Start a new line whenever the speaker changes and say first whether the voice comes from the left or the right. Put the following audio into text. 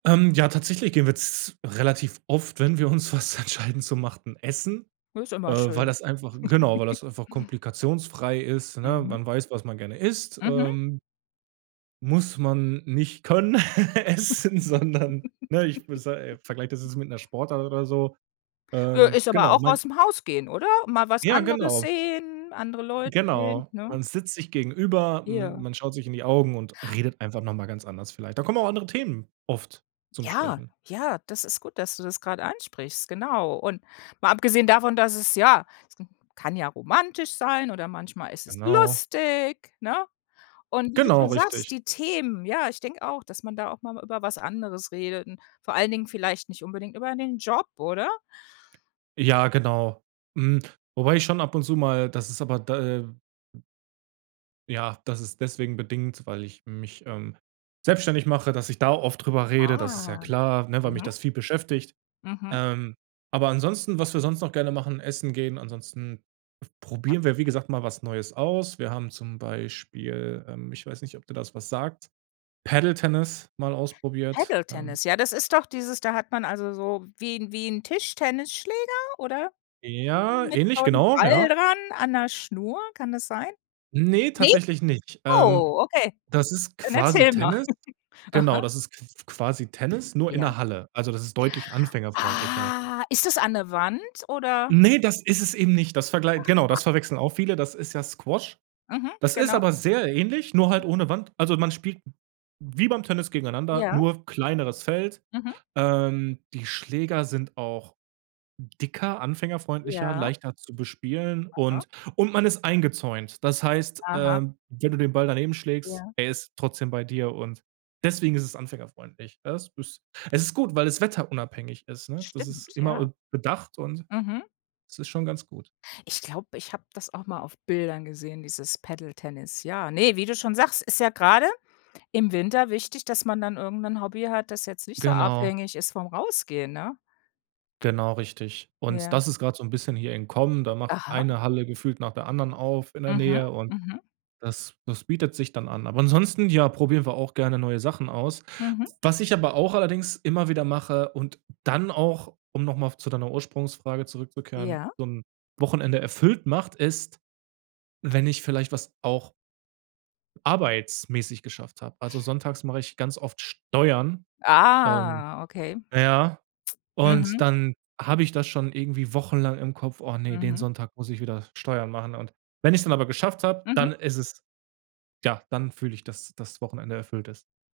right: Ähm, ja, tatsächlich gehen wir z relativ oft, wenn wir uns was entscheiden zu machen, essen,
left: Ist ja
right: äh,
left: immer
right: weil
left: schön.
right: das einfach genau, weil das einfach komplikationsfrei ist, ne,
left: Mhm.
right: man weiß, was man gerne isst,
left: Mhm.
right: ähm muss man nicht können essen, sondern, ne, ich v se äh, vergleiche das jetzt mit 'ner Sportart oder so,
left: Nö,
right: ähm,
left: ist aber
right: genau,
left: auch
right: man
left: aus dem Haus gehen, oder? Mal was
right: Ja,
left: anderes
right: genau.
left: sehen, andere Leute sehen,
right: Genau,
left: ne?
right: man sitzt sich gegenüber, m
left: Ja.
right: man schaut sich in die Augen und redet einfach noch mal ganz anders vielleicht da kommen auch andere Themen oft zum
left: Ja,
right: Sprechen.
left: ja, das ist gut, dass du das grade ansprichst, genau, und mal abgesehen davon, dass es ja, es kann ja romantisch sein oder manchmal ist es
right: Genau.
left: lustig, ne, und wie du
right: Genau,
left: schon sagst,
right: richtig.
left: die Themen ja, ich denke auch, dass man da auch mal über was anderes redet und vor allen Dingen vielleicht nicht unbedingt über den Job, oder?
right: Ja, genau, mhm, wobei ich schon ab und zu mal das ist aber da, äh Ja, das ist deswegen bedingt, weil ich mich, ähm, selbstständig mache, dass ich da oft drüber rede, das ist ja
left: Ah,
right: klar, ne, weil mich
left: mhm.
right: das viel beschäftigt,
left: Mhm.
right: ähm, aber ansonsten, was wir sonst noch gerne machen, essen gehen, ansonsten probieren wir, wie gesagt, mal was Neues aus wir haben zum Beispiel, ähm, ich weiß nicht, ob dir da was sagt, Paddle-Tennis mal ausprobiert, ähm
left: Paddle-Tennis, ja, das ist doch dieses da hat man also so wie 'n wie 'n Tischtennisschläger oder?
right: Ja,
left: Mit
right: ähnlich,
left: so 'n
right: genau,
left: Ball
right: ja.
left: dran an 'ner Schnur, kann das sein?
right: Ne,
left: Ne?
right: tatsächlich nicht, ähm,
left: Oh, okay,
right: das ist
left: dann
right: quasi
left: erzähl mal.
right: Tennis, genau,
left: Aha.
right: das ist q quasi Tennis, nur in
left: Ja.
right: 'ner Halle, also das ist deutlich anfängerfreundlicher.
left: Ah, ist das an 'ne Wand oder?
right: Ne, das ist es eben nicht, das verglei genau,
left: Aha.
right: das verwechseln auch viele. Das ist ja Squash.
left: Mhm,
right: Das ist
left: genau.
right: aber sehr ähnlich, nur halt ohne Wand, also, man spielt wie beim Tennis gegeneinander,
left: Ja.
right: nur kleineres Feld,
left: Mhm.
right: ähm, die Schläger sind auch dicker, anfängerfreundlicher,
left: Ja.
right: leichter zu bespielen
left: Aha.
right: und und man ist eingezäunt, das heißt, äh,
left: Aha.
right: wenn du den Ball daneben schlägst,
left: Ja.
right: er ist trotzdem bei dir und deswegen ist es anfängerfreundlich [unintelligible] es ist gut, weil es wetterunabhängig ist, ne, das ist
left: Stimmt,
right: immer
left: ja.
right: üb bedacht, und
left: Mhm.
right: es ist schon ganz gut.
left: Ich glaube, ich habe das auch mal auf Bildern gesehen, dieses Paddle-Tennis, ja, ne, wie du schon sagst, ist ja grade im Winter wichtig, dass man dann irgend 'nen Hobby hat, das jetzt nicht so
right: Genau.
left: abhängig ist vom Rausgehen, ne?
right: Genau, richtig, und
left: Ja.
right: das ist grad so 'n bisschen hier im Kommen, da macht
left: Aha.
right: eine Halle gefühlt nach der anderen auf in der
left: Mhm,
right: Nähe und
left: mhm.
right: das das bietet sich dann an, aber ansonsten, ja, probieren wir auch gerne neue Sachen aus.
left: Mhm.
right: Was ich aber auch allerdings immer wieder mache und dann auch um noch mal zu deiner Ursprungsfrage zurückzukehren,
left: Ja.
right: so 'n Wochenende erfüllt macht, ist, wenn ich vielleicht was auch arbeitsmäßig geschafft habe. Also sonntags mache ich ganz oft Steuern, ähm,
left: Ah, okay.
right: na ja, und
left: Mhm.
right: dann habe ich das schon irgendwie wochenlang im Kopf: „Oh ne, den
left: Mhm.
right: Sonntag muss ich wieder Steuern machen” und wenn ich es dann aber geschafft habe, dann
left: Mhm.
right: ist es ja, dann fühle ich, dass das Wochenende erfüllt ist.